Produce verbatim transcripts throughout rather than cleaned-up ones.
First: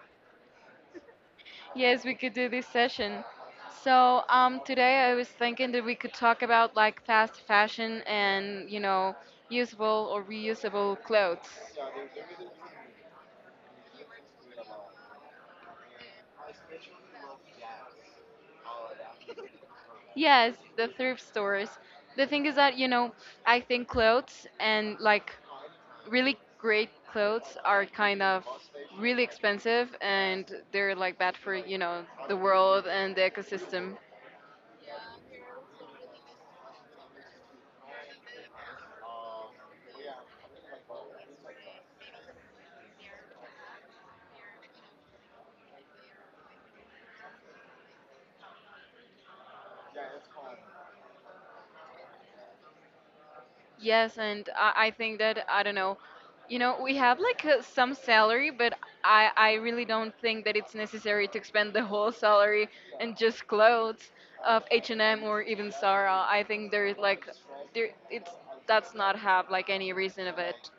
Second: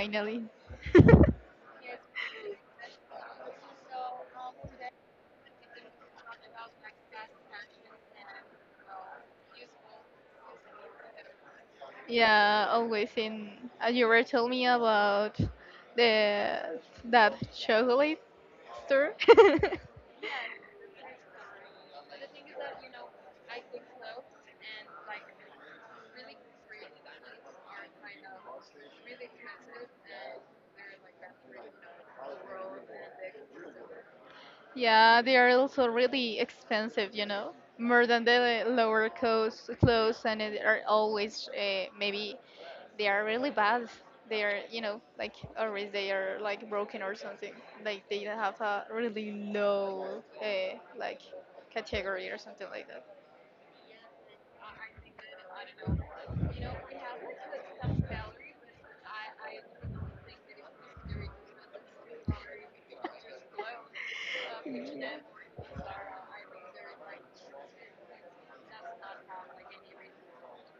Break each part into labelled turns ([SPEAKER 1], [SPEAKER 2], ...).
[SPEAKER 1] finally.
[SPEAKER 2] Yes, we could do this session. So, um, today I was thinking that we could talk about like fast fashion and, you know, usable or reusable clothes.
[SPEAKER 1] Yeah, always in. Uh, you were telling me about the that chocolate store.
[SPEAKER 2] Yes, the thrift stores. The thing is that, you know, I think clothes and like really great clothes are kind of really expensive and they're like bad for, you know, the world and the ecosystem.
[SPEAKER 1] Yeah, they are also really expensive. You know, more than the lower cost clothes, and they are always uh, maybe they are really bad. They are, you know, like always they are like broken or something. Like they have a really low uh, like category or something like that.
[SPEAKER 2] Yes, and I, I think that I don't know. You know, we have like uh, some salary, but I I really don't think that it's necessary to expend the whole salary in just clothes of H and M or even Zara. I think there's like there it's that's not have like any reason of it.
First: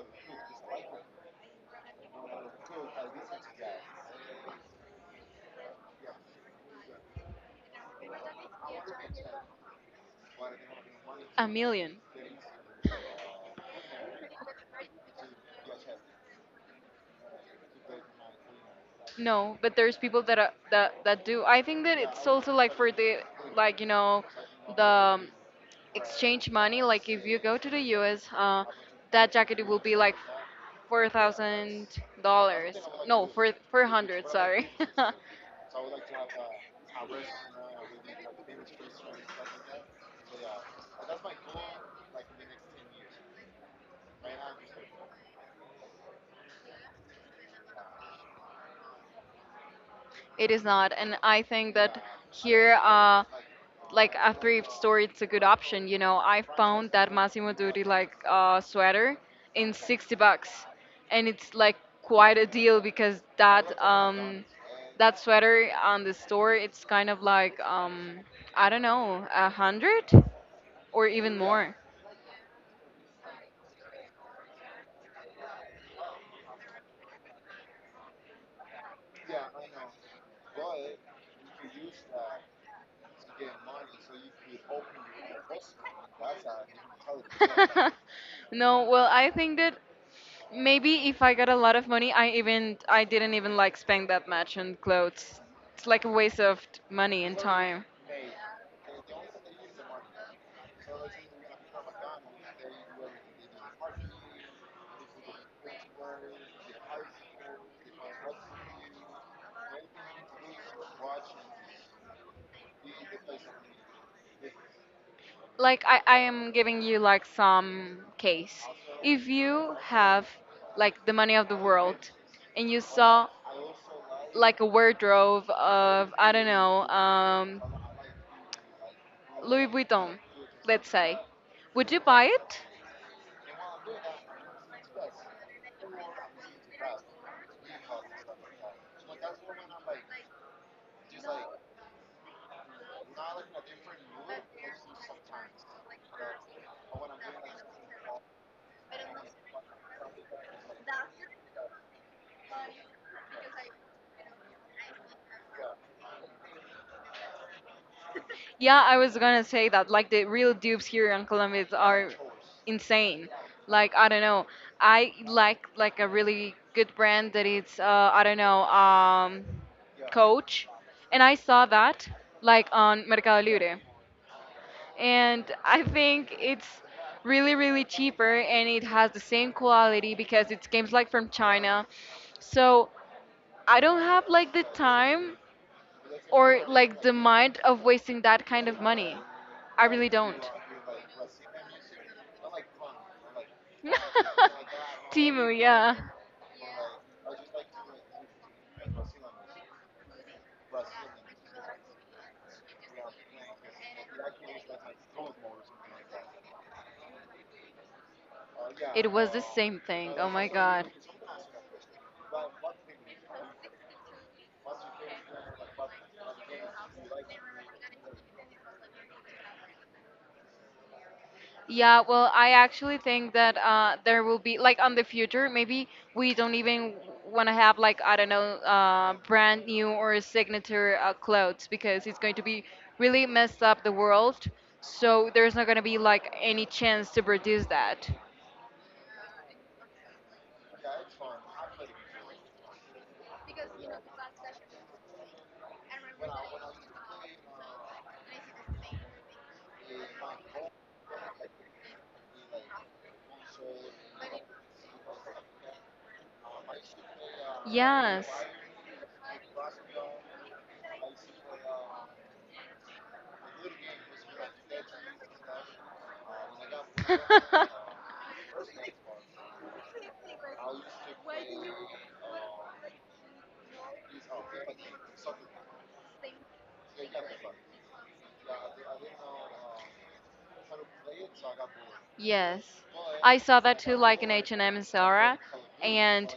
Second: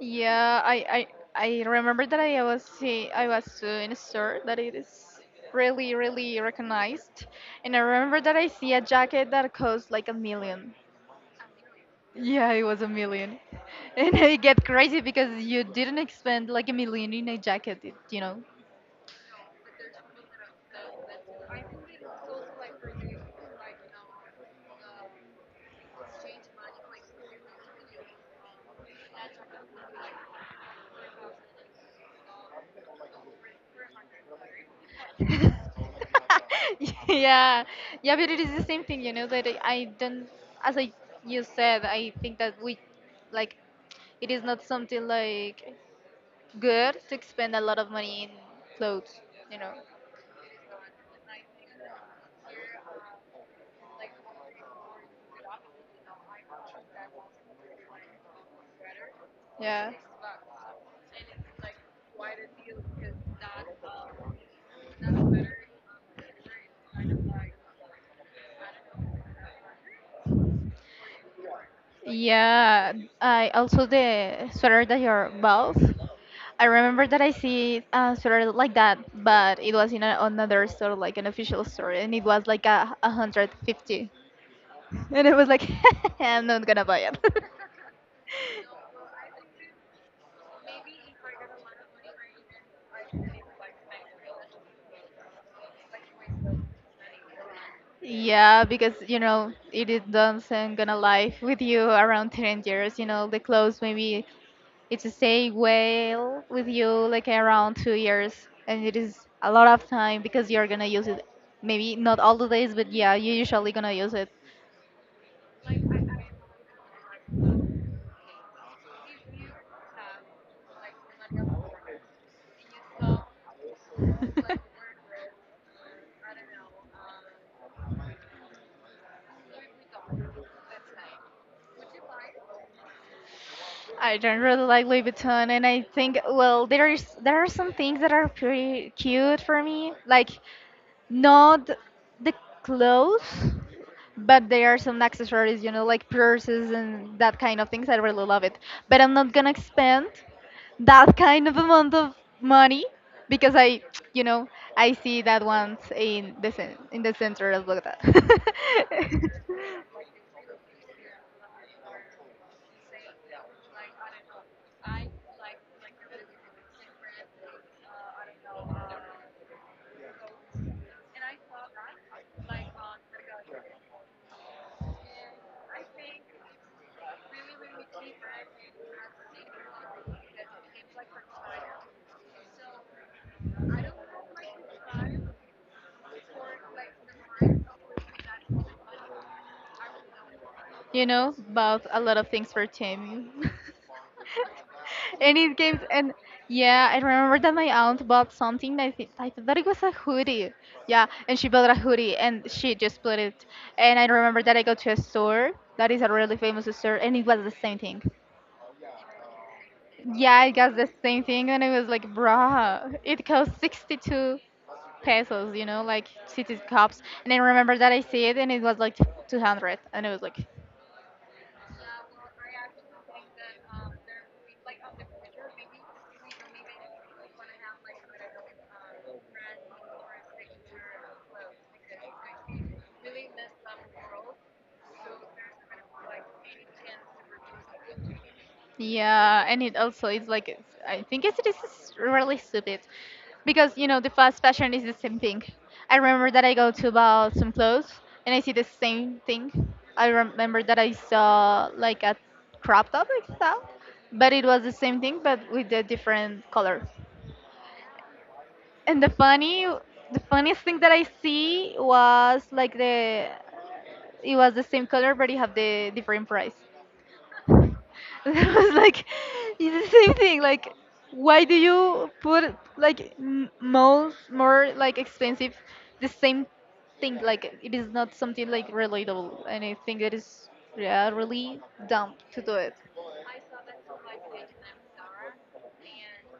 [SPEAKER 1] Yeah, I, I I remember that I was see I was uh, in a store that it is really really recognized, and I remember that I see a jacket that costs like a million.
[SPEAKER 2] A million.
[SPEAKER 1] Yeah, it was a million, and I get crazy because you didn't expend like a million in a jacket, it- you know.
[SPEAKER 2] No, but there's people that are, that that do. I think that it's also like for the like you know the um, exchange money, like if you go to the U S, uh, that jacket will be like four thousand dollars. No, four four hundred. Sorry,
[SPEAKER 1] Yeah, yeah but it is the same thing, you know, that I I don't, as I you said, I think that we, like, it is not something like good to spend a lot of money in clothes, you know.
[SPEAKER 2] it is not. And I think that here, uh, like a thrift store, it's a good option. You know, I found that Massimo Dutti like uh, sweater in
[SPEAKER 1] Yeah.
[SPEAKER 2] sixty bucks, and it's like quite a deal because that um that sweater on the store it's kind of like um I don't know a hundred or even more.
[SPEAKER 1] Like, yeah, I also the sweater that you're bought. I remember that I see a sweater like that, but it was in a, another store, like an official store, and it was like a, a hundred fifty, and it was like I'm not gonna buy it.
[SPEAKER 2] No, well, I think that maybe if I got a lot of money, I even I didn't even like spend that much on clothes. It's like a waste of t- money and time.
[SPEAKER 1] Yeah, because you know it is doesn't gonna live with you around ten years. You know the clothes maybe it's to stay well with you like around two years, and it is a lot of time because you're gonna use it. Maybe not all the days, but yeah, you're usually gonna use it.
[SPEAKER 2] Like I, I am giving you like some case. If you have like the money of the world and you saw like a wardrobe of I don't know um, Louis Vuitton, let's say. Would you buy it?
[SPEAKER 1] I don't really like Louis Vuitton, and I think, well, there's there are some things that are pretty cute for me, like not the clothes, but there are some accessories, you know, like purses and that kind of things. I really love it. But I'm not gonna spend that kind of amount of money because I, you know, I see that once in the cen- in the center of Bogota.
[SPEAKER 2] Yeah, I was gonna say that. Like the real dupes here in Colombia are insane. Like I don't know. I like like a really good brand that it's uh, I don't know um, Coach, and I saw that like on Mercado Libre, and I think it's really really cheaper and it has the same quality because it comes like from China. So I don't have like the time or like the mind of wasting that kind of money. I really don't.
[SPEAKER 1] You know, bought a lot of things for Tammy. And
[SPEAKER 2] Timu,
[SPEAKER 1] it gave,
[SPEAKER 2] yeah.
[SPEAKER 1] and yeah, I remember that my aunt bought something. I think I thought that it was a hoodie. Yeah, and she bought a hoodie and she just split it. And I remember that I go to a store that is a really famous store, and it was the same thing.
[SPEAKER 2] It was the same thing. Oh
[SPEAKER 1] Yeah,
[SPEAKER 2] my
[SPEAKER 1] I got the
[SPEAKER 2] god.
[SPEAKER 1] same thing, and it was like, bruh, it cost sixty-two pesos, you know, like city cups. And I remember that I see it, and it was like two hundred, and it was like,
[SPEAKER 2] Yeah, well, I actually think that uh, there will be like on the future, maybe we don't even want to have like I don't know, uh, brand new or signature uh, clothes because it's going to be really messed up the world. So there's not going to be like any chance to produce that.
[SPEAKER 1] yeah. And it also is like it's- I think it's, this is really stupid because you know the fast fashion is the same thing. I remember that I go to about some clothes and I see the same thing. I remember that I saw like a crop top like that, but it was the same thing but with a different color.
[SPEAKER 2] Yes.
[SPEAKER 1] And the funny, the funniest thing that I see was like the it was the same color but it have the different price. I was like, it's the same thing. Like, why do you put like m- more more like expensive the same thing? Like, it is not something like relatable, and I think that is, yeah, really dumb to do
[SPEAKER 2] Yes,
[SPEAKER 1] it.
[SPEAKER 2] I saw that too, like in H and M and Zara, and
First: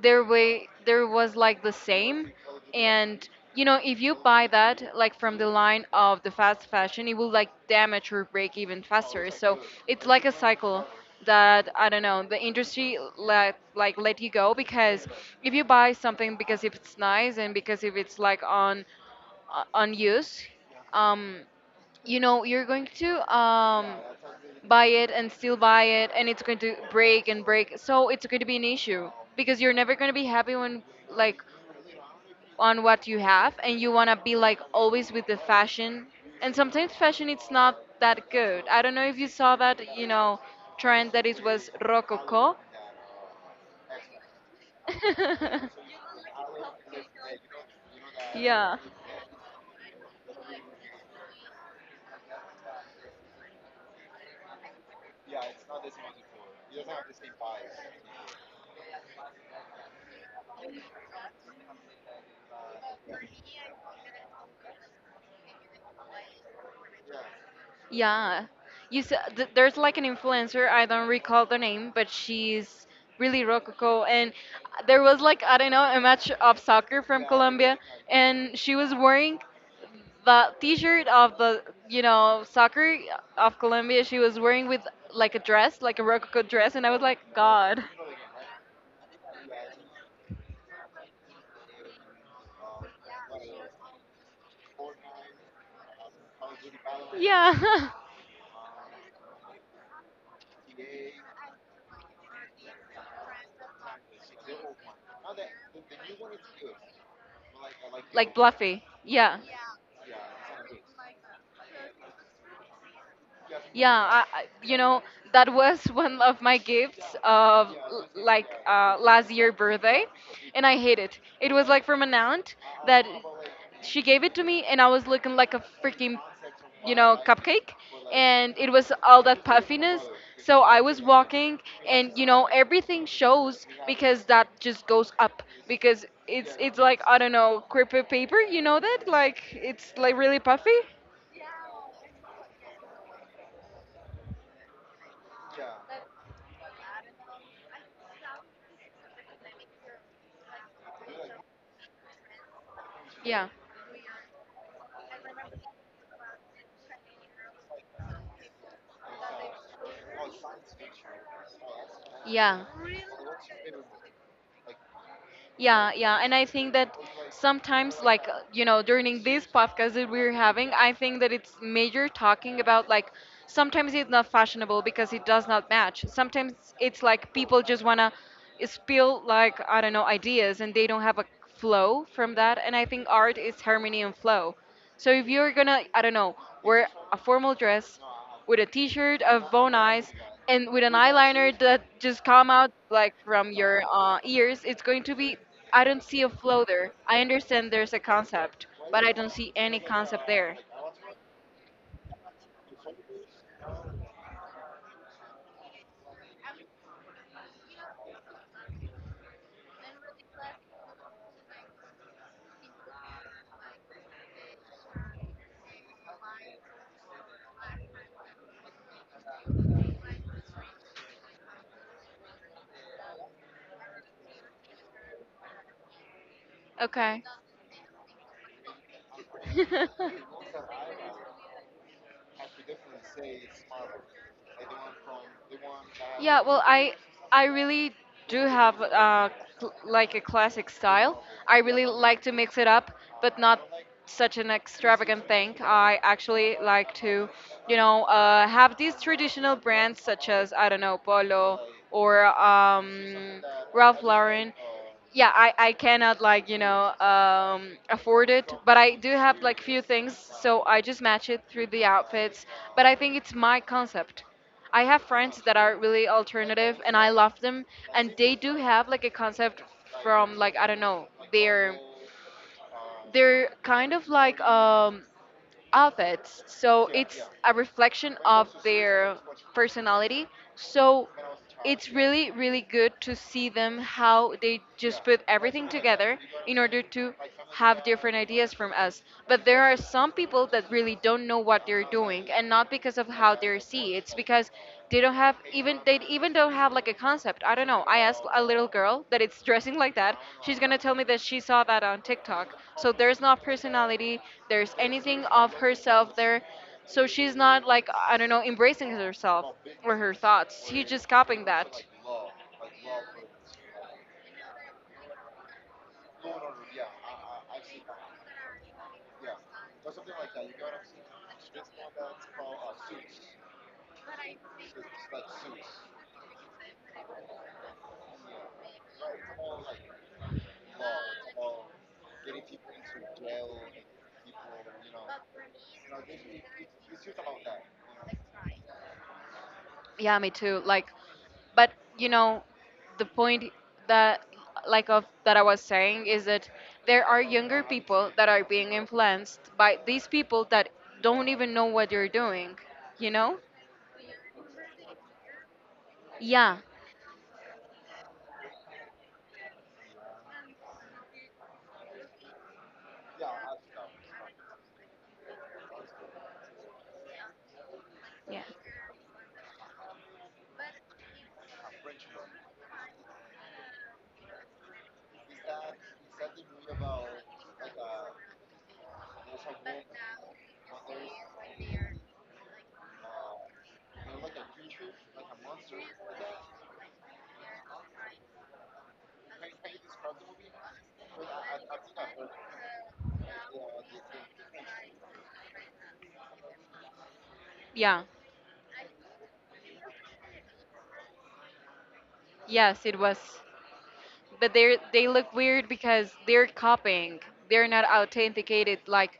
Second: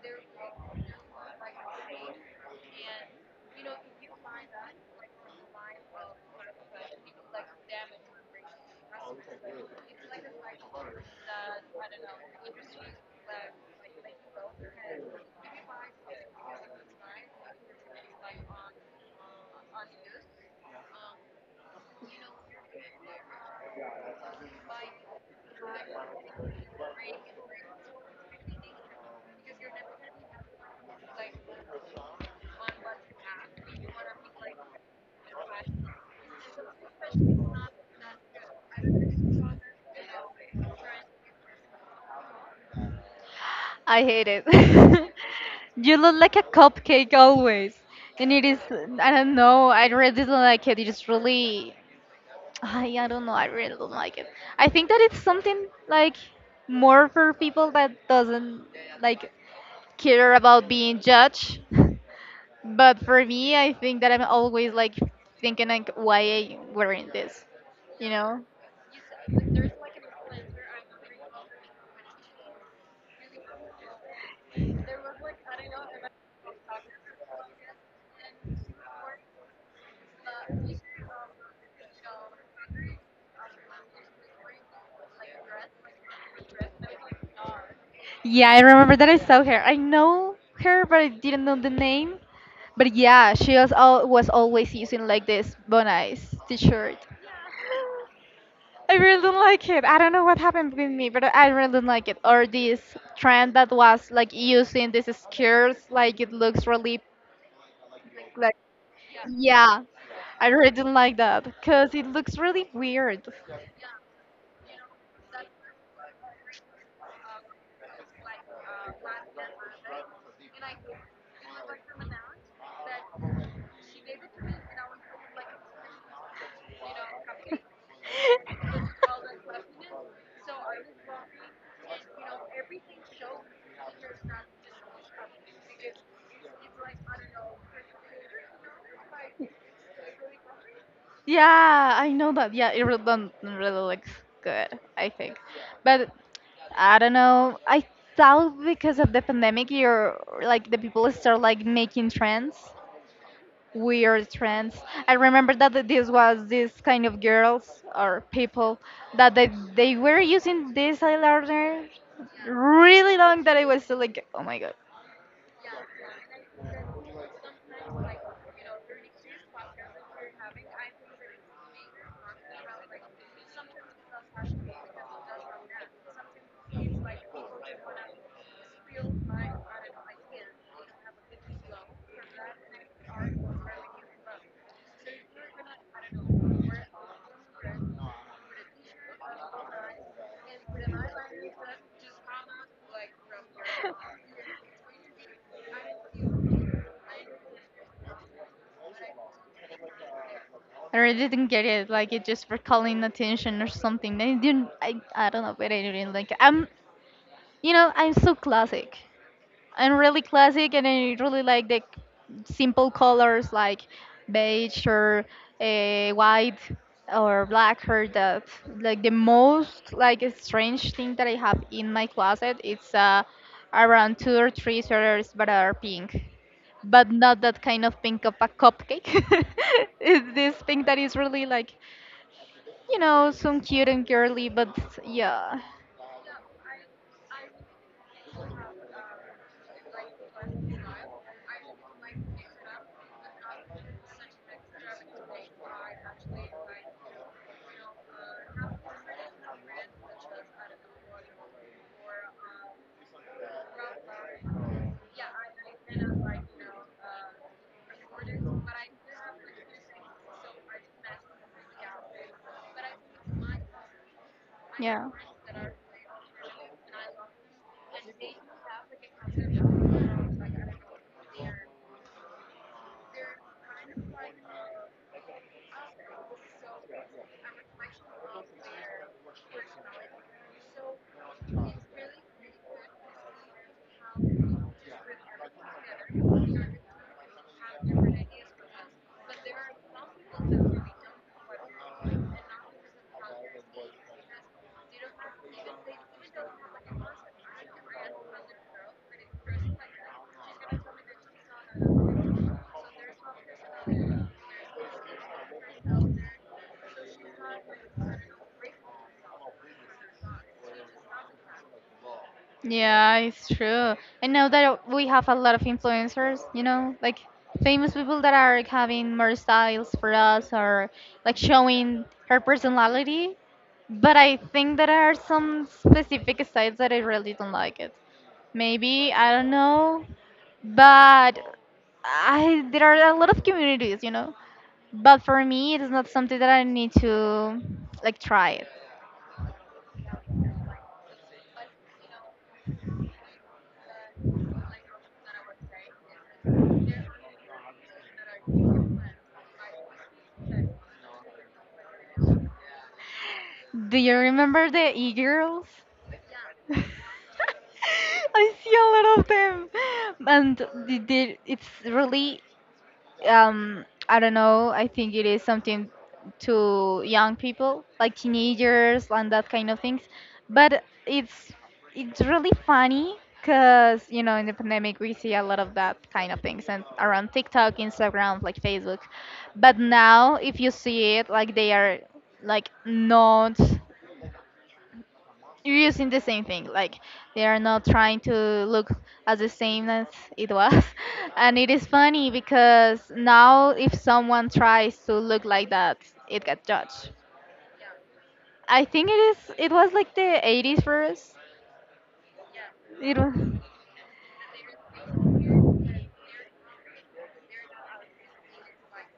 [SPEAKER 2] there way there was like the same, and you know if you buy that like from the line of the fast fashion, it will like damage or break even faster. So it's like a cycle that I don't know the industry let like let you go because if you buy something because if it's nice and because if it's like on on use, um, you know you're going to um buy it and still buy it and it's going to break and break so it's going to be an issue because you're never going to be happy when like on what you have and you want to be like always with the fashion and sometimes fashion it's not that good. I don't know if you saw that you know trend that it was rococo.
[SPEAKER 1] I hate it. You look like a cupcake always, and it is,
[SPEAKER 2] Yeah,
[SPEAKER 1] I don't know, I really don't like it. It is really, I I don't know. I really don't like it. I think that it's something like more for people that doesn't, like, care about being judged. But for me, I think that I'm always like thinking like, why I wearing this, you know?
[SPEAKER 2] yeah. You s- th- there's like an influencer. I don't recall the name, but she's really rococo. And there was like I don't know a match of soccer from Colombia, and she was wearing the T-shirt of the you know soccer of Colombia. She was wearing with like a dress, like a rococo dress, and I was like, God.
[SPEAKER 1] Yeah, I remember that I saw her. I know her, but I didn't know the name. But yeah, she was all was always using like this Bonais t-shirt.
[SPEAKER 2] Yeah.
[SPEAKER 1] I really don't like it. I don't know what happened with me, but I really don't like it. Or this trend that was like using these skirts, like it looks really,
[SPEAKER 2] Like
[SPEAKER 1] like,
[SPEAKER 2] Bluffy. Yeah.
[SPEAKER 1] yeah, I really didn't like that because it looks really weird.
[SPEAKER 2] Yeah, I, I- you know that was one of my gifts of l- like uh, last year birthday, and I hate it. It was like from an aunt that she gave it to me, and I was looking like a freaking you know cupcake. And it was all that puffiness, so I was walking, and you know everything shows because that just goes up because it's it's like I don't know crepe paper, you know that like it's like really puffy.
[SPEAKER 1] Yeah, I know that. Yeah, it really don't really looks good, I think. But I don't know. I thought because of the pandemic, you're like the people start like making trends,
[SPEAKER 2] Yeah.
[SPEAKER 1] weird trends. I remember that th- this was this kind of girls or people that they, they were using this eyeliner
[SPEAKER 2] Yeah,
[SPEAKER 1] really long that I was still like, oh my god.
[SPEAKER 2] yeah, yeah. And I think that sometimes, like, uh, you know, during this podcast that we're having, I think that it's major talking about, like, sometimes it's not fashionable because it does not match. Sometimes it's like people just want to spill, like, I don't know, ideas and they don't have a flow from that. And I think art is harmony and flow. So if you're gonna, I don't know, wear a formal dress with a t-shirt of bone eyes and with an eyeliner that just come out like from your uh, ears, it's going to be. I don't see a flow there. I understand there's a concept, but I don't see any concept there.
[SPEAKER 1] I really didn't get it. Like it just for calling attention or something. I didn't. I, I don't know, but I didn't like. I'm. You know, I'm so classic. And really classic, and I really like the simple colors like beige or uh, white or black, or that, like the most like a strange thing that I have in my closet it's uh, around two or three sweaters but are pink, but
[SPEAKER 2] Okay.
[SPEAKER 1] not that kind of pink of a cupcake. It's this pink that is really like, you know, some cute and girly, but yeah.
[SPEAKER 2] Yeah, well, I I really do have uh, cl- like a classic style. I really like to mix it up, but not such an extravagant thing. I actually like to, you know, uh, have these traditional brands such as I don't know Polo or um, Ralph Lauren. Yeah, i i cannot like you know um afford it, but I do have like few things, so I just match it through the outfits, but I think it's my concept. I have
[SPEAKER 1] Yeah.
[SPEAKER 2] friends that are really alternative and I love them, and they do have like a concept from like I don't know their they're kind of like um, outfits. So it's a reflection of their personality. So it's really, really good to see them how they just put everything together in order to have different ideas from us. But there are some people that really don't know what they're doing, and not because of how they see. It's because they don't have even they even don't have like a concept. I don't know. I asked a little girl that it's dressing like that, she's gonna tell me that she saw that on TikTok. So there's not personality, there's anything of herself there. So she's not like I don't know embracing herself or her thoughts. She's just copying that.
[SPEAKER 1] Yeah, it's true. I know that we have a lot of influencers, you know, like famous people that are having more styles for us, or like showing her personality. But I think that there are some specific styles that I really don't like it. Maybe, I don't know, but I there are a lot of communities, you know. But for me, it is not something that I need to, like, try it.
[SPEAKER 2] Yeah, me too. Like, but you know, the point that like of that I was saying is that there are younger people that are being influenced by these people that don't even know what you're doing. You know?
[SPEAKER 1] Do you remember the e-girls?
[SPEAKER 2] Yeah,
[SPEAKER 1] I see a lot of them, and the, the, it's really um, I don't know. I think it is something to young people, like
[SPEAKER 2] yeah.
[SPEAKER 1] teenagers and that kind of things. But it's it's really funny because you know in the pandemic we see a lot of that kind of things and around TikTok, Instagram, like Facebook. But now if you see it, like they are like not, you're using the same thing, like they are not trying to look as the same as it was. And it is funny because now if someone tries to look like that it gets judged.
[SPEAKER 2] Yeah,
[SPEAKER 1] I think it is, it was like the eighties for us.
[SPEAKER 2] yes, it was.
[SPEAKER 1] It was.
[SPEAKER 2] But they are they look weird because they're copying. They're not authenticated. Like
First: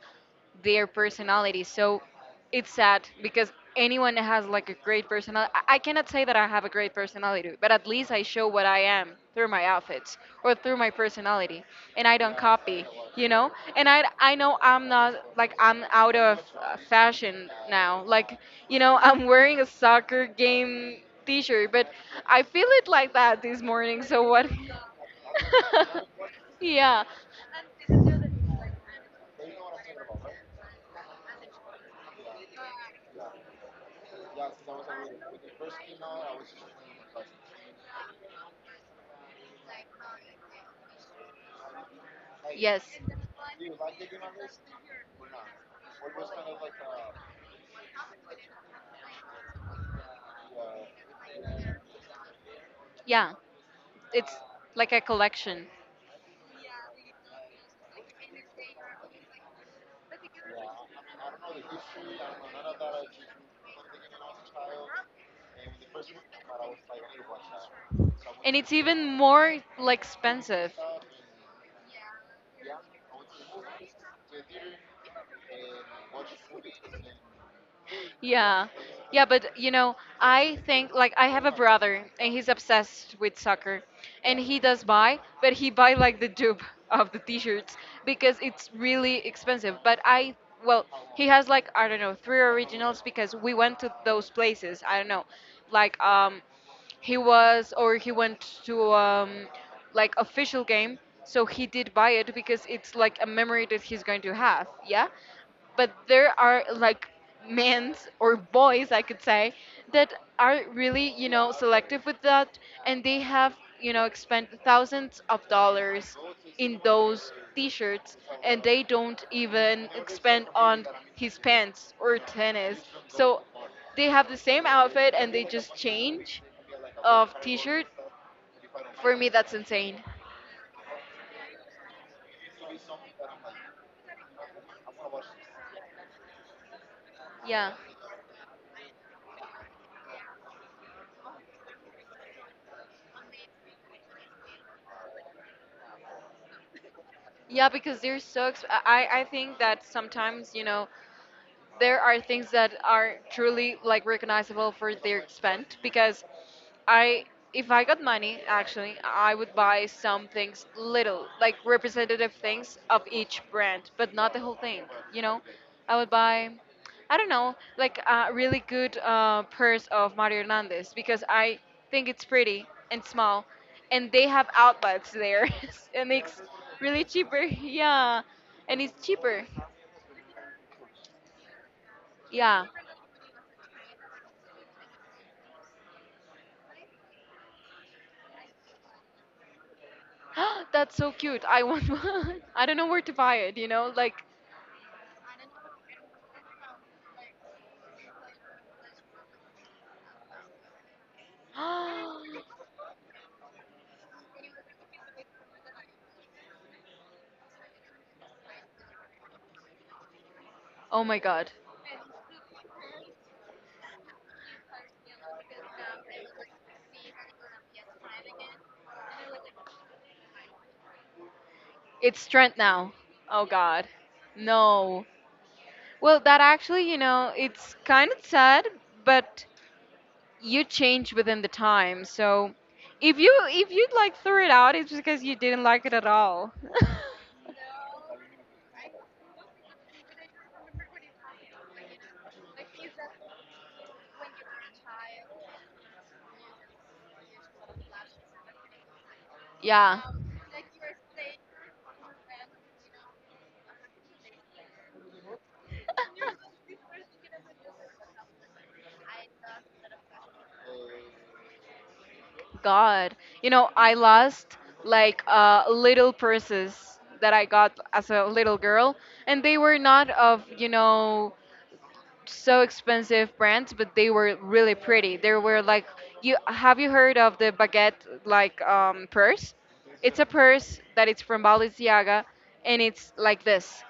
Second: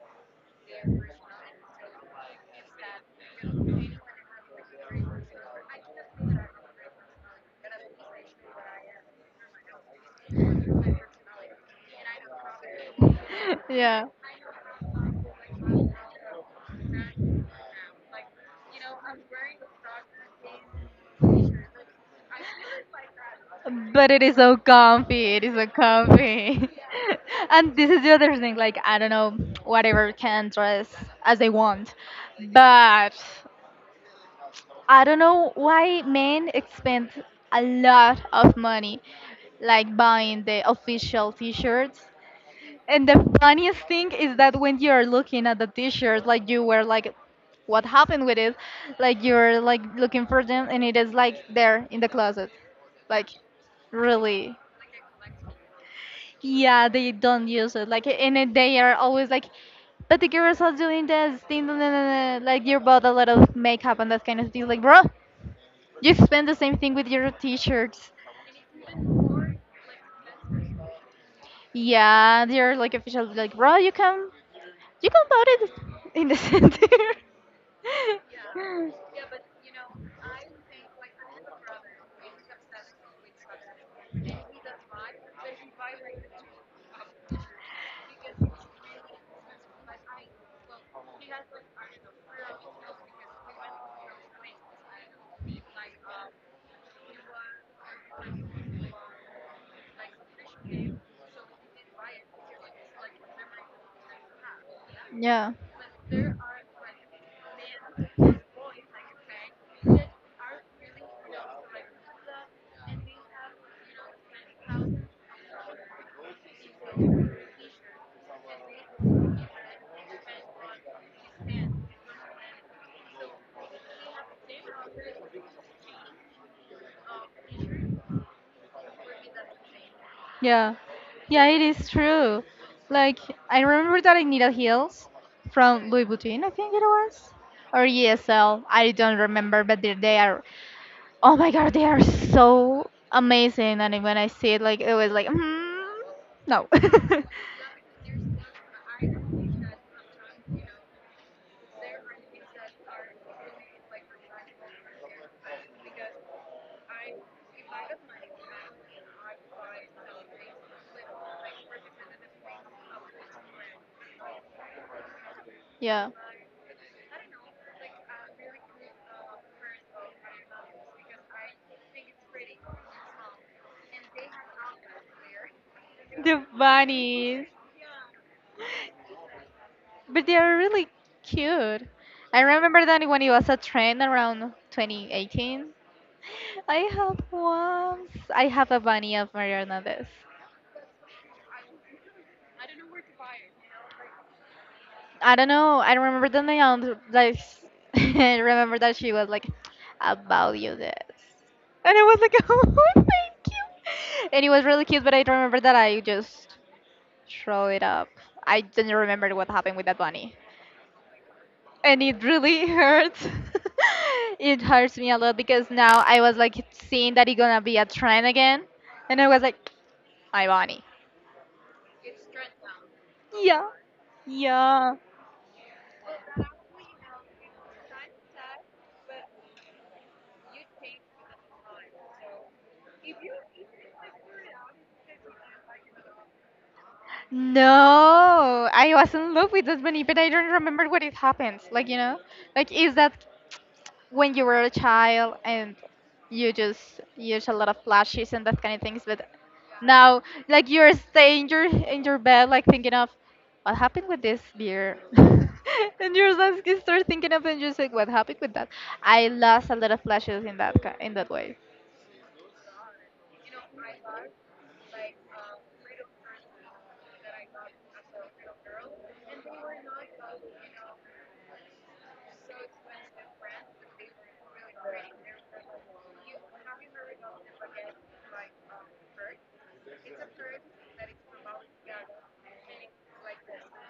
[SPEAKER 2] their personality. So it's sad because anyone that has like a great personality, I I cannot say that I have a great personality, but at least I show what I am through my outfits or through my personality, and I don't copy, you know. And I
[SPEAKER 1] Yeah,
[SPEAKER 2] I know I'm not like I'm out of uh, fashion now. Like you know, I'm wearing a soccer game T-shirt, but I feel it like that this morning.
[SPEAKER 1] but
[SPEAKER 2] So
[SPEAKER 1] it is
[SPEAKER 2] what?
[SPEAKER 1] so comfy. It is so comfy.
[SPEAKER 2] Yeah.
[SPEAKER 1] And this is the other thing. Like I don't know, whatever can dress as they want, but I don't know why men spend a lot of money, like buying the official T-shirts.
[SPEAKER 2] Yes.
[SPEAKER 1] And the funniest thing is that when you're looking at the t-shirt, like you were like, what happened with it? Like you're like looking for them, and it is like there in the closet. Like,
[SPEAKER 2] Yeah. It's
[SPEAKER 1] really,
[SPEAKER 2] like a collection.
[SPEAKER 1] yeah, they don't use it. Like in a they are always like, but the girls are doing this thing. Da, da, da, da," like you bought a lot of makeup and that kind of thing. Like bro, you spend the same thing with your t-shirts.
[SPEAKER 2] And it's even more like expensive.
[SPEAKER 1] Yeah, they're like official. Like bro, you can you can put it in the center.
[SPEAKER 2] Yeah. Yeah, but you know, I think like I have a brother and he's obsessed with soccer, and he does buy, but he buy like the dupe of the t-shirts because it's really expensive. But I well, he has like I don't know, three originals because we went to those places. I don't know. Like um he was or he went to um like official game, so he did buy it because it's like a memory that he's going to have. Yeah,
[SPEAKER 1] Yeah.
[SPEAKER 2] but there are like men or boys I could say that are really you know selective with that, and they have you know spent thousands of dollars in those t-shirts, and they don't even spend on his pants or tennis, so they have the same outfit and they just change of t-shirt. For me that's insane.
[SPEAKER 1] Yeah, yeah, it is true. Like I remember that I needed heels from Louis Vuitton, I think it was,
[SPEAKER 2] Yeah,
[SPEAKER 1] or E S L. I don't remember, but they, they are. Oh my God, they are so amazing! And when I see it, like it was like, mm, no.
[SPEAKER 2] yeah, because they're so exp- i i think that sometimes you know there are things that are truly like recognizable for their spend because I if I got money actually I would buy some things little like representative things of each brand but not the whole thing, you know. I would
[SPEAKER 1] Yeah,
[SPEAKER 2] buy I don't know like a really good uh, purse of Mario Hernandez because I think it's pretty and small, and they have outlets there and it's
[SPEAKER 1] the
[SPEAKER 2] really cheaper.
[SPEAKER 1] bunnies.
[SPEAKER 2] Yeah, and it's cheaper.
[SPEAKER 1] But they are really cute. I
[SPEAKER 2] Yeah.
[SPEAKER 1] remember that when it was a trend around twenty eighteen. I have one. I have a bunny of Mariana. Hernandez.
[SPEAKER 2] That's so cute. I want one. I don't know where to buy it, you know? Like,
[SPEAKER 1] I don't know. I remember that my aunt like I remember that she was like about you this. And I was
[SPEAKER 2] oh
[SPEAKER 1] like, oh, thank you. And it was really cute, but I remember that I just throw it up. I didn't remember what happened with that bunny.
[SPEAKER 2] my god.
[SPEAKER 1] And it really hurts. It hurts me a lot because now I was like seeing that it's gonna be a trend again, and I was like, my bunny.
[SPEAKER 2] It's Trent now. Oh
[SPEAKER 1] Yeah,
[SPEAKER 2] god.
[SPEAKER 1] yeah.
[SPEAKER 2] No. Well, that actually, you know, it's kind of sad, but you change within the time. So if you if you like threw it out, it's because you didn't like it at all.
[SPEAKER 1] No, I was in love with this bunny, but I don't remember what it happened. Like you know, like is that when you were a child and you just use a lot of flashes and that kind of things, but
[SPEAKER 2] Yeah.
[SPEAKER 1] now like you're staying in your in your bed like thinking of what happened with this beer and you're just you start thinking of it and just like what happened with that. I lost a lot of flashes in that ki- in that way.
[SPEAKER 2] God, you know, I lost like uh, little purses that I got as a little girl, and they were not of, you know, so expensive brands, but they were really pretty. They were like, you have you heard of the baguette like um, purse? It's a purse that it's from Balenciaga, and it's like this.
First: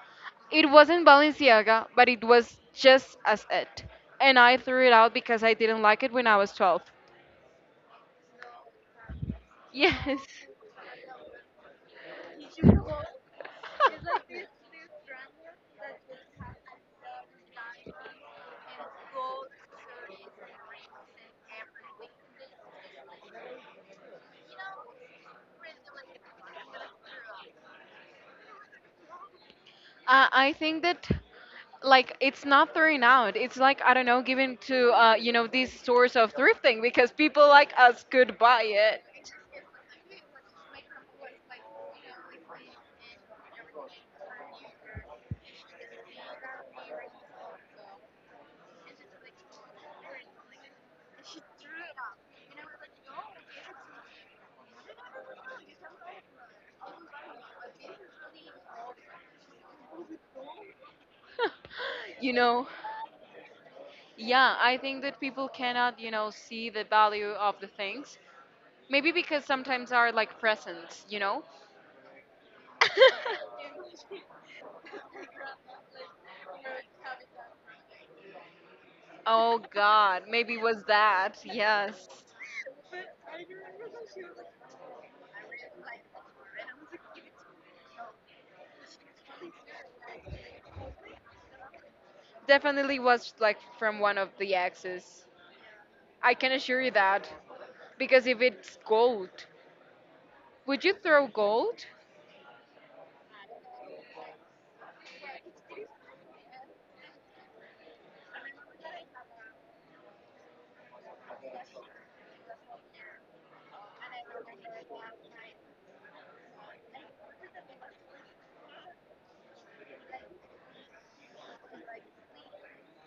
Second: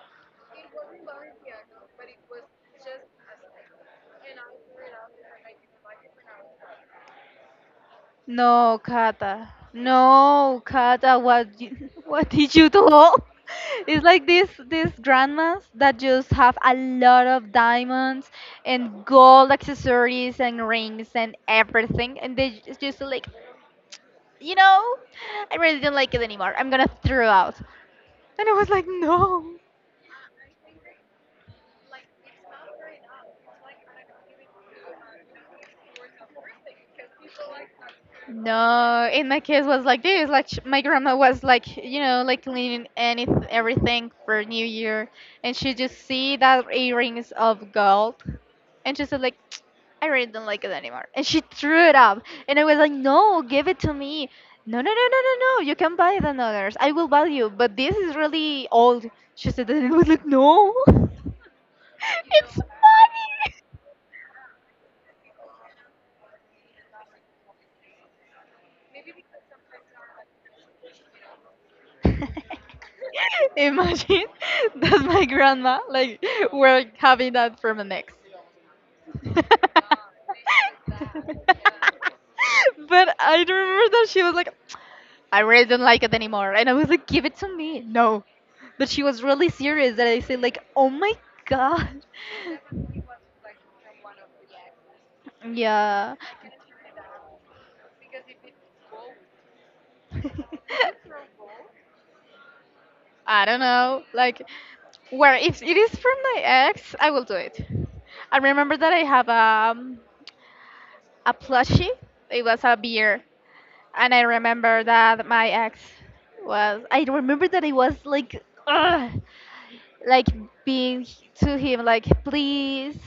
[SPEAKER 2] It wasn't Balenciaga, but it was just as it, and I threw it out because I didn't like it when I was twelve.
[SPEAKER 1] No, Kata.
[SPEAKER 2] Yes.
[SPEAKER 1] No, Kata, what you, what did you do? It's like this these grandmas that just have a lot of diamonds and gold accessories and rings and everything, and they just, just like, you know, I really don't like it anymore. I'm gonna throw out. And I was like, no.
[SPEAKER 2] Uh, I think that like it's not throwing out. It's like I don't know, given to uh, you know these stores of thrifting because people like us could buy it.
[SPEAKER 1] No, in my case was like this. Like sh- my grandma was like, you know, like cleaning any everything for New Year, and she just see that earrings of gold, and she said like, I really don't like it anymore, and she threw it up, and I was like, no, give it to me. No, no, no, no, no, no. You can buy it on others. I will buy you, but this is really old. She said, that, and I was like, no,
[SPEAKER 2] You
[SPEAKER 1] it's
[SPEAKER 2] know,
[SPEAKER 1] money.
[SPEAKER 2] yeah, I think that people cannot you know see the value of the things. Maybe because sometimes are like presents, you know.
[SPEAKER 1] Imagine that my grandma like were having that from an ex.
[SPEAKER 2] Oh
[SPEAKER 1] But
[SPEAKER 2] God, maybe it was that. Yes,
[SPEAKER 1] I remember that she was like, I really don't like it anymore, and I was like, give it to me. No, but she was really serious. That I said like, oh my god.
[SPEAKER 2] definitely was like from one of the exes.
[SPEAKER 1] Yeah.
[SPEAKER 2] I can assure you that because if it's gold, would you throw gold?
[SPEAKER 1] I don't know. Like, where if it is from my ex, I will do it. I remember that I have um, a plushie. It was a beer, and I remember that my ex was. I remember that I was like, ugh, like being to him like, please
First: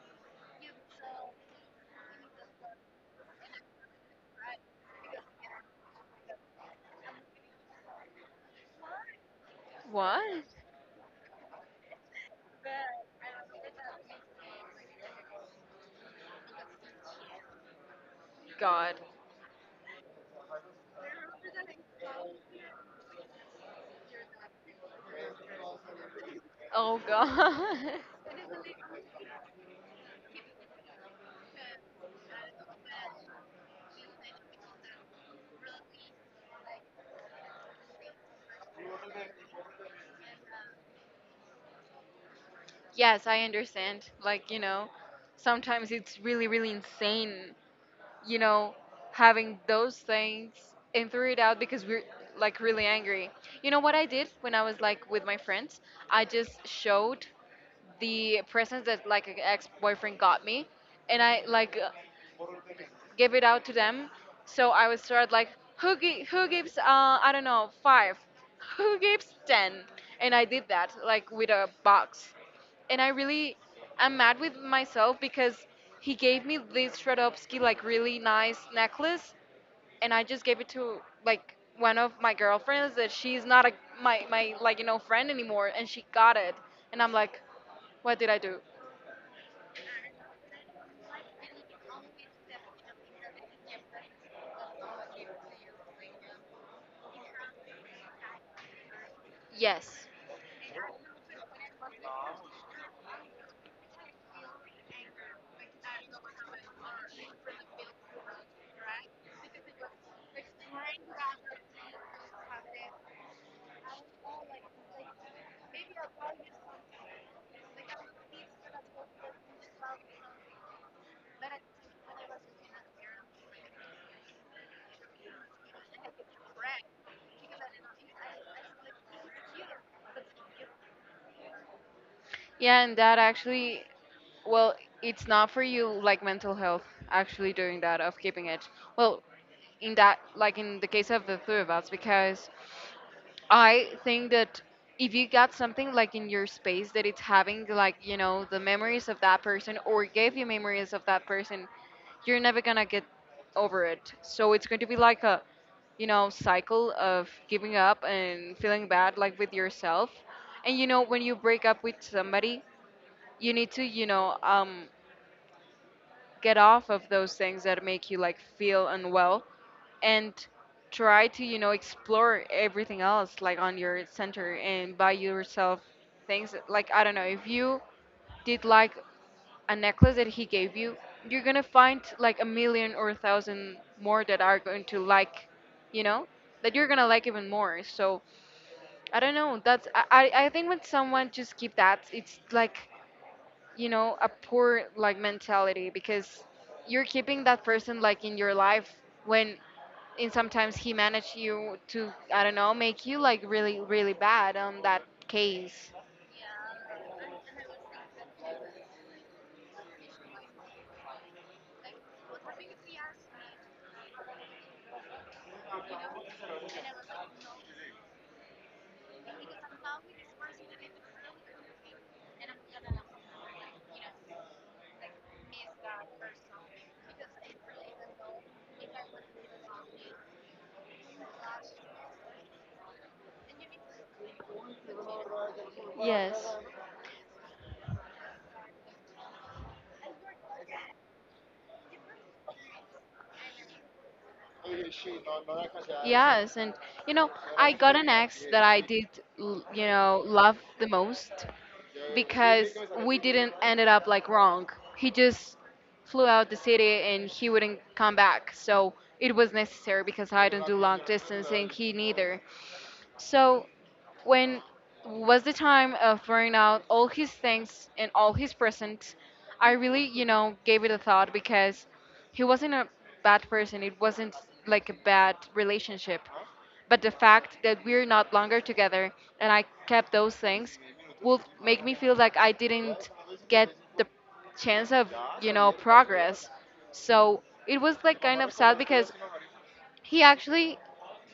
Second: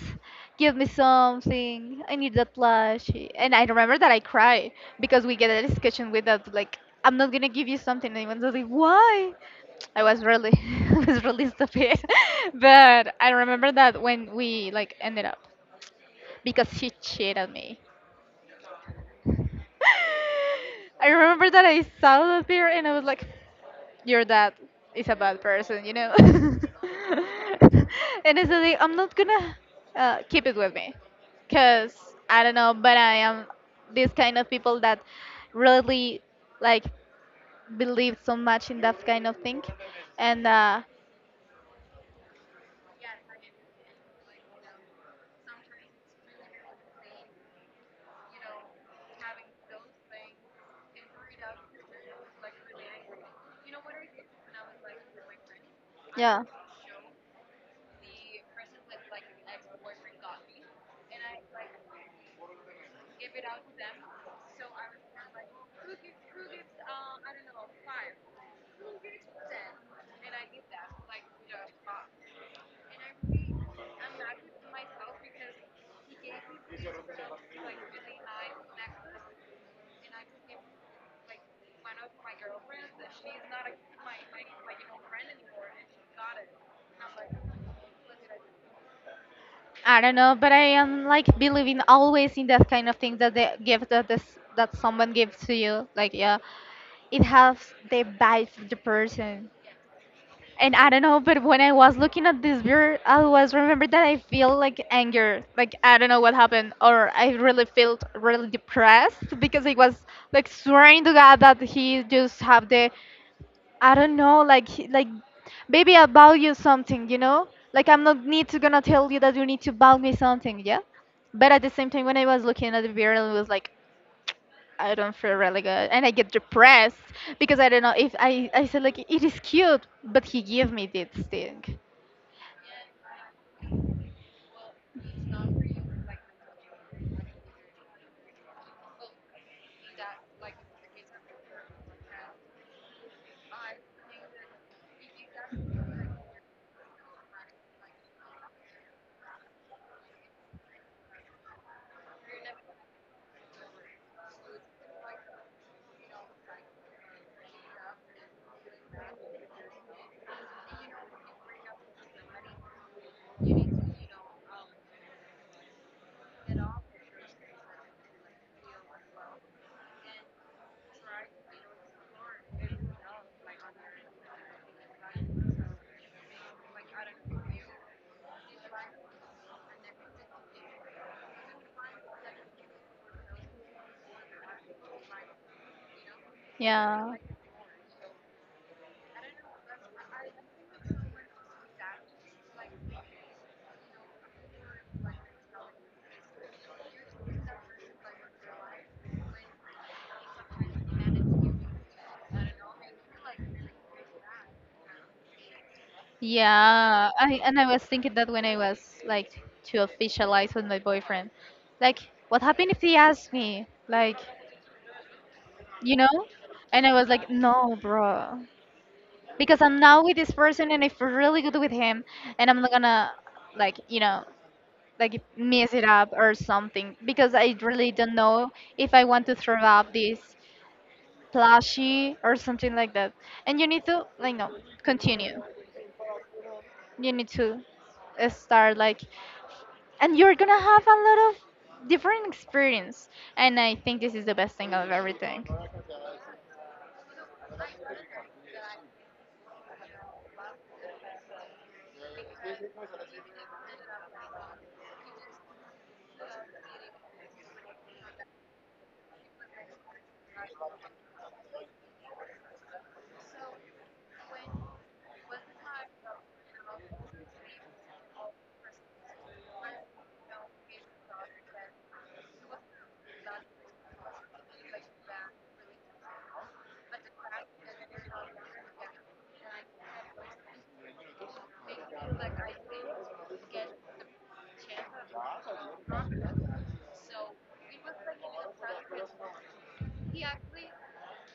[SPEAKER 1] give me something. I need that plushie. And I remember that I cried because we get a discussion with that like, I'm not gonna give you something. And I was like, why? I was
[SPEAKER 2] What?
[SPEAKER 1] really, I was really stupid. But I remember that when we like ended up because she cheated me.
[SPEAKER 2] God.
[SPEAKER 1] I remember that I saw that beer and I was like, "Your dad is a bad person," you know. And
[SPEAKER 2] Oh God.
[SPEAKER 1] I said, like, "I'm not gonna uh, keep it with me, cause I don't know, but I am this kind of people that really like believe so much in that kind of thing, and uh,
[SPEAKER 2] Yes, I understand. Like you know, sometimes it's really really insane. You know, having those things and threw it out because we're like really angry. You know what I did when I was like with my friends? I
[SPEAKER 1] yeah."
[SPEAKER 2] just showed the presents that like an ex boyfriend got me, and I like give it out to them. So I would start like, who gi- who gives uh, I don't know five, who gives ten, and I did that like with a box, and I really am mad with myself because he gave me this Shredovsky like really nice necklace, and I just gave it to like one of my girlfriends that she's not a my my like you know friend anymore, and she got it, and I'm like, what did I do?
[SPEAKER 1] I don't know, but I am like believing always in that kind of thing that the gift that this that someone gives to you, like yeah, it has the vibe of the person.
[SPEAKER 2] Yes.
[SPEAKER 1] And I don't know, but when I was looking at this beer, I was remember that I feel like anger, like I don't know what happened, or I really felt really depressed because I was like swearing to God that he just have the I don't know, like he- like baby, I value something, you know? Like I'm not need to gonna tell you that you need to value me something, yeah? But at the same time when I was looking at the video, it was like I don't feel really good and I get depressed because I don't know if I I said like it is cute, but he gave me this thing.
[SPEAKER 2] Yeah, and that actually, well, it's not for you like mental health actually doing that of keeping it. Well, in that, like in the case of the three of us, because I think that if you got something like in your space that it's having like, you know, the memories of that person or gave you memories of that person, you're never gonna get over it. So it's going to be like a, you know, cycle of giving up and feeling bad like with yourself. And you know, when you break up with somebody, you need to you know um, get off of those things that make you like feel unwell and try to you know explore everything else like on your center and buy yourself things like I don't know if you did like a necklace that he gave you, you're gonna find like a million or a thousand more that are going to like you know that you're gonna
[SPEAKER 1] Yeah.
[SPEAKER 2] like even more. So I don't know, that's i i I think when someone just keep that, it's like you know a poor like mentality because you're keeping that person like in your life when in sometimes he managed you to I don't know make you like really really bad on that case.
[SPEAKER 1] Yeah. I and I was thinking that when I was like to officialize with my boyfriend. Like what happened if he asked me? Like, you know? And I was like, no, bro. Because I'm now with this person and I feel really good with him and I'm not gonna like you know like mess it up or something because I really don't know if I want to throw up this plushie or something like that. And you need to like no continue.
[SPEAKER 2] Yes.
[SPEAKER 1] You need to uh, start like and you're gonna have a lot of different experience and I think this is the best thing of everything.
[SPEAKER 2] Yes, and you know, I got an ex that I did, l- you know, love the most because we did didn't ended up like wrong. He just flew out the city and he wouldn't come back. So it was necessary because I no don't do long distance and he no, neither. So when was the time of throwing out all his things and all his presents, I really, you know, gave it a thought because he wasn't a bad person. It wasn't like a bad relationship. But the fact that we're not longer together and I kept those things will make me feel like I didn't get the chance of, you know, progress. So it was like kind of sad because he actually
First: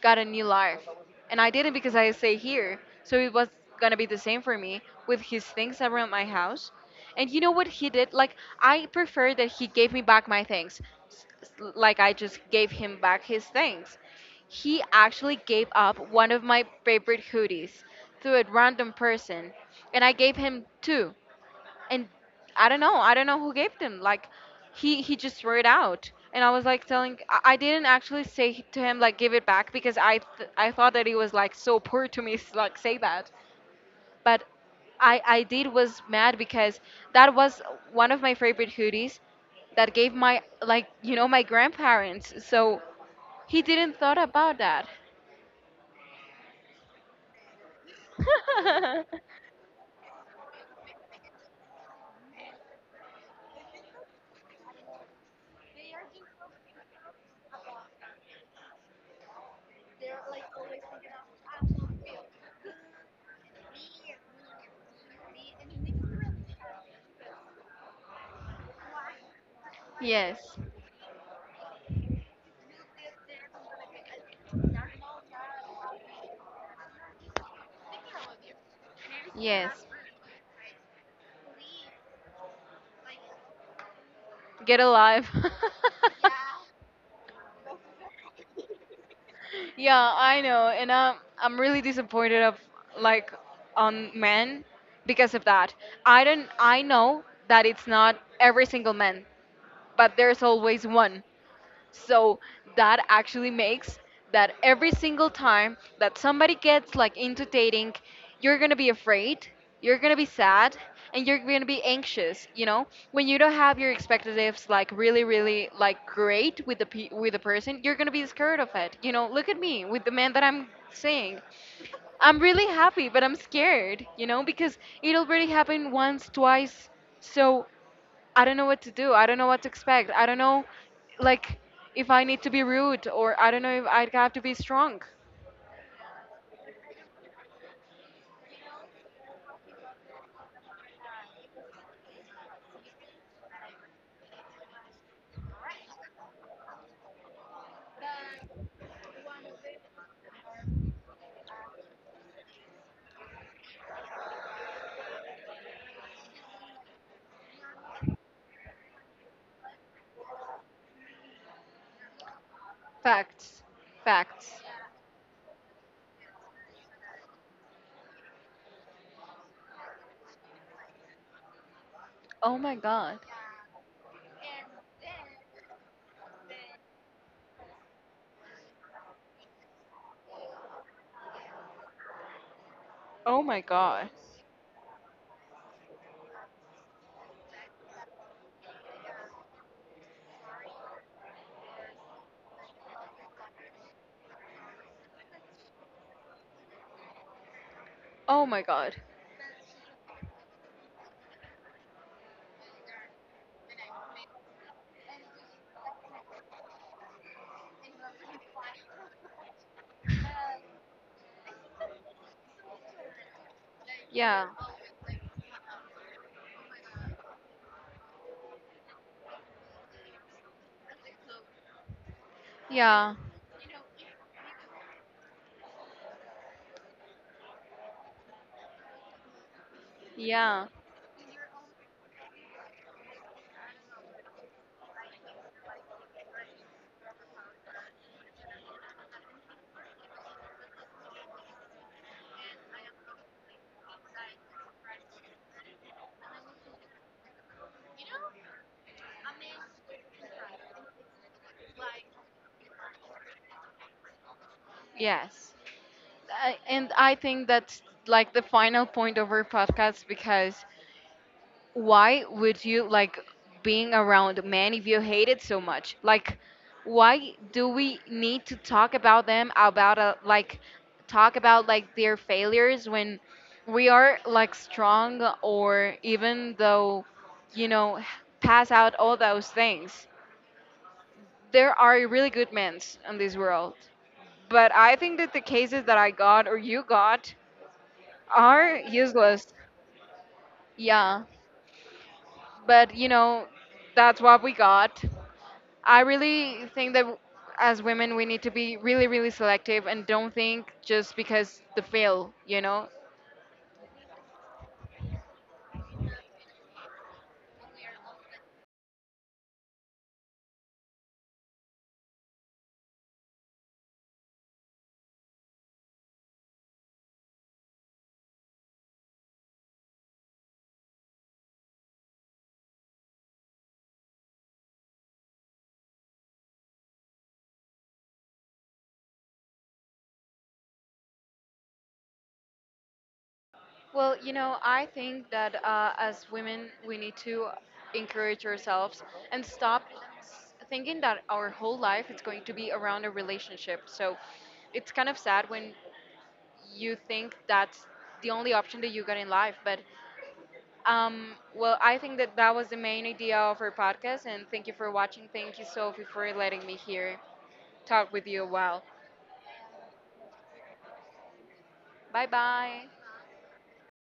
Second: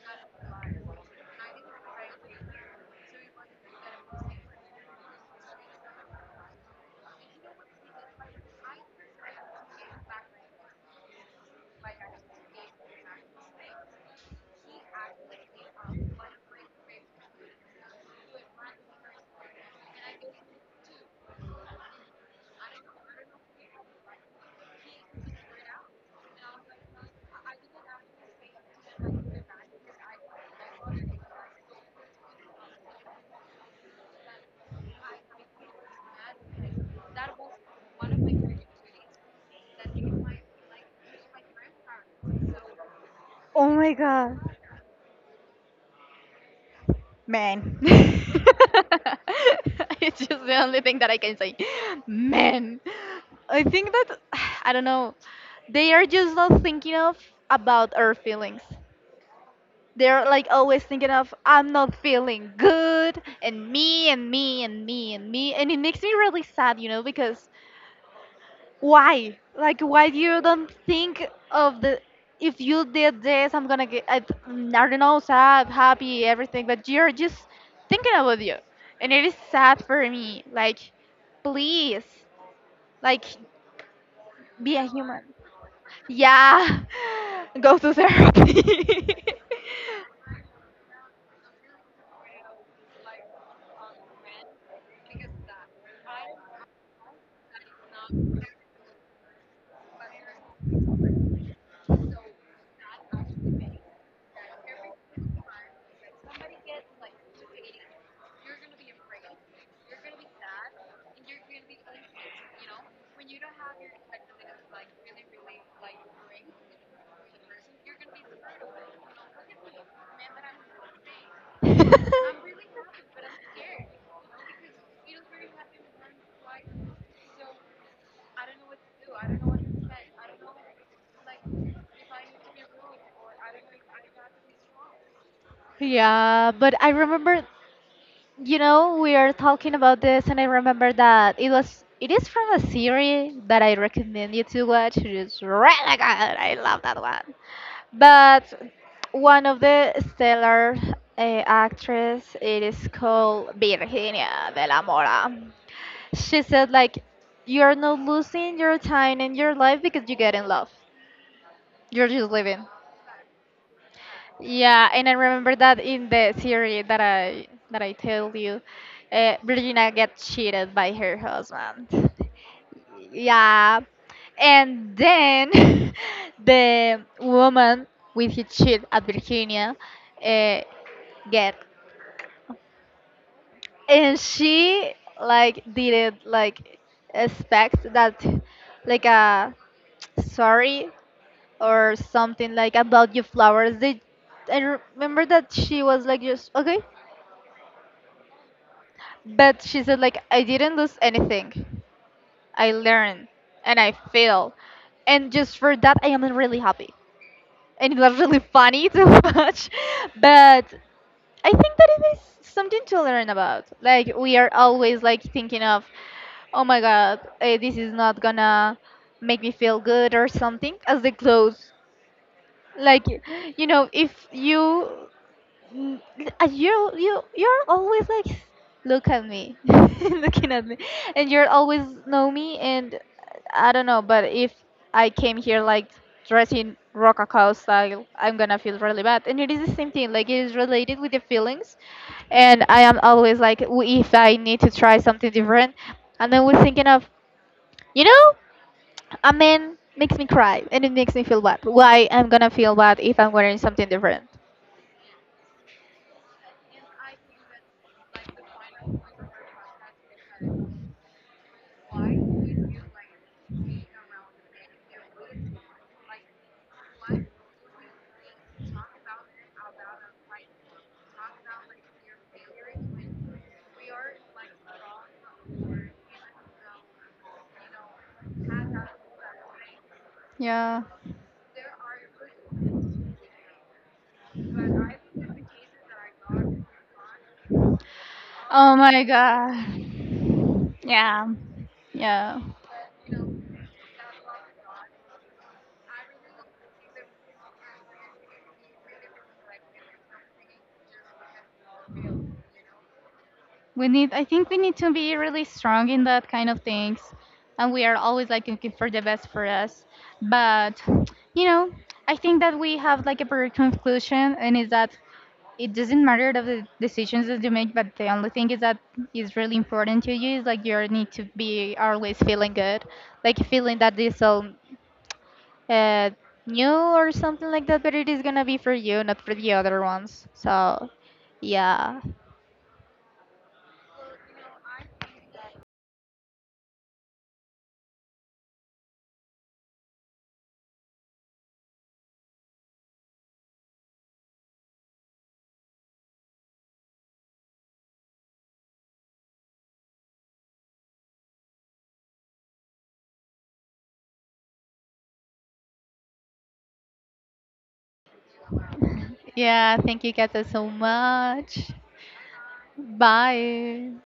[SPEAKER 2] got a new life and I didn't because I stay here. So it was gonna be the same for me with his things around my house. And you know what he did, like I prefer that he gave me back my things. S- s- like I just gave him back his things. He actually gave up one of my favorite hoodies to a random person, and I gave him two. And I don't know. I don't know who gave them. Like, he he just threw it out, and I was like telling. I, I didn't actually say to him like give it back because I th- I thought that he was like so poor to me, s- like say that, but I I did was mad because that was one of my favorite hoodies that gave my like you know my grandparents. So he
[SPEAKER 1] Oh my
[SPEAKER 2] didn't thought
[SPEAKER 1] god.
[SPEAKER 2] about that.
[SPEAKER 1] Man. It's just the only thing that I can say. Man. I think that I don't know. They are just not thinking of about our feelings. They're like always thinking of I'm not feeling good and me and me and me and me and it makes me really sad, you know, because why like why
[SPEAKER 2] Yes,
[SPEAKER 1] you don't think of the if you did this I'm gonna get i, mm, I don't know sad happy everything but you're just thinking about you and it is sad
[SPEAKER 2] yes,
[SPEAKER 1] for me like please like be
[SPEAKER 2] get
[SPEAKER 1] a human
[SPEAKER 2] alive.
[SPEAKER 1] yeah go to therapy.
[SPEAKER 2] Yeah, I know, and I'm I'm really disappointed of like on men because of that. I don't I know that it's not every single man, but there's always one. So that actually makes that every single time that somebody gets like into dating, you're gonna be afraid, you're gonna be sad, and you're gonna be anxious. You know, when you don't have your expectations like really, really like great with the pe- with the person, you're gonna be scared of it. You know, look at me with the man that I'm seeing. I'm really happy, but I'm scared. You know, because it already happened once, twice. So I don't know what to do. I don't know what to expect. I don't know, like, if I need to be rude or I don't know if I have to be strong.
[SPEAKER 1] Yeah, but I remember, you know, we are talking about this, and I remember that it was it is from a series that I recommend you to watch. It is really good. I love that one. But one of the stellar uh, actress, it is called Virginia de la Mora. She said like, you are not losing your time in your life because you get in love. You're just living.
[SPEAKER 2] Facts. Facts.
[SPEAKER 1] Yeah, and I remember that in the series that I that I told you, uh, Virginia gets cheated by her husband.
[SPEAKER 2] Oh my god.
[SPEAKER 1] Yeah, and then the woman with his cheat at Virginia uh, get,
[SPEAKER 2] Oh my god.
[SPEAKER 1] and she like didn't like expect that like a sorry or something like about your flowers. They I remember that she was like just okay.
[SPEAKER 2] Oh my god.
[SPEAKER 1] But she said like I didn't lose anything. I learned and I failed. And just for that I am really happy. And it was really funny to watch. But I think that it is something to learn about. Like we
[SPEAKER 2] Yeah.
[SPEAKER 1] are always like thinking of oh my god, eh, this is not gonna make me feel good or something as the clothes. Like
[SPEAKER 2] Yeah.
[SPEAKER 1] you know, if you Mm, uh, you you you're always like "S- look at me looking at
[SPEAKER 2] Yeah.
[SPEAKER 1] me and you're always know me and uh, I don't know but if I came here like dressing rococo style I'm gonna feel really bad and it is the same thing like it is related with the feelings and I am always like w- if I need to try something different and then we're thinking of you know a man makes me cry and it makes me feel bad why I'm gonna feel bad if I'm wearing something different
[SPEAKER 2] Yes. I, and I think that's like the final point of our podcast because why would you like being around men if you hate it so much? Like, why do we need to talk about them about a, like talk about like their failures when we are like strong or even though you know h- pass out all those things?
[SPEAKER 1] yeah.
[SPEAKER 2] There are really good men in this world, but I think that the cases that I got or you got
[SPEAKER 1] Oh
[SPEAKER 2] are
[SPEAKER 1] my
[SPEAKER 2] useless.
[SPEAKER 1] god.
[SPEAKER 2] Yeah,
[SPEAKER 1] Yeah, yeah.
[SPEAKER 2] but you know that's what we got. I really think that as women we need to be really really selective and don't think just because the fail, you know.
[SPEAKER 1] We need. I think we need to be really strong in that kind of things, and we are always like looking for the best for us. But you know, I think that we have like a very conclusion, and is that it doesn't matter of the decisions that you make, but the only thing is that is really important to you is like you need to be always feeling good, like feeling that this all uh, new or something like that. But it is gonna be for you, not for the other ones. So yeah.
[SPEAKER 2] Well, you know, I think that uh, as women we need to encourage ourselves and stop s- thinking that our whole life is going to be around a relationship. So it's kind of sad when you think that's the only option that you got in life, but um, well, I think that that was the main idea of our podcast, and thank you for watching. Thank you, Sophie, for letting me here talk with you a while.
[SPEAKER 1] Yeah, thank you, Kata, so much.
[SPEAKER 2] Bye bye.
[SPEAKER 1] Bye.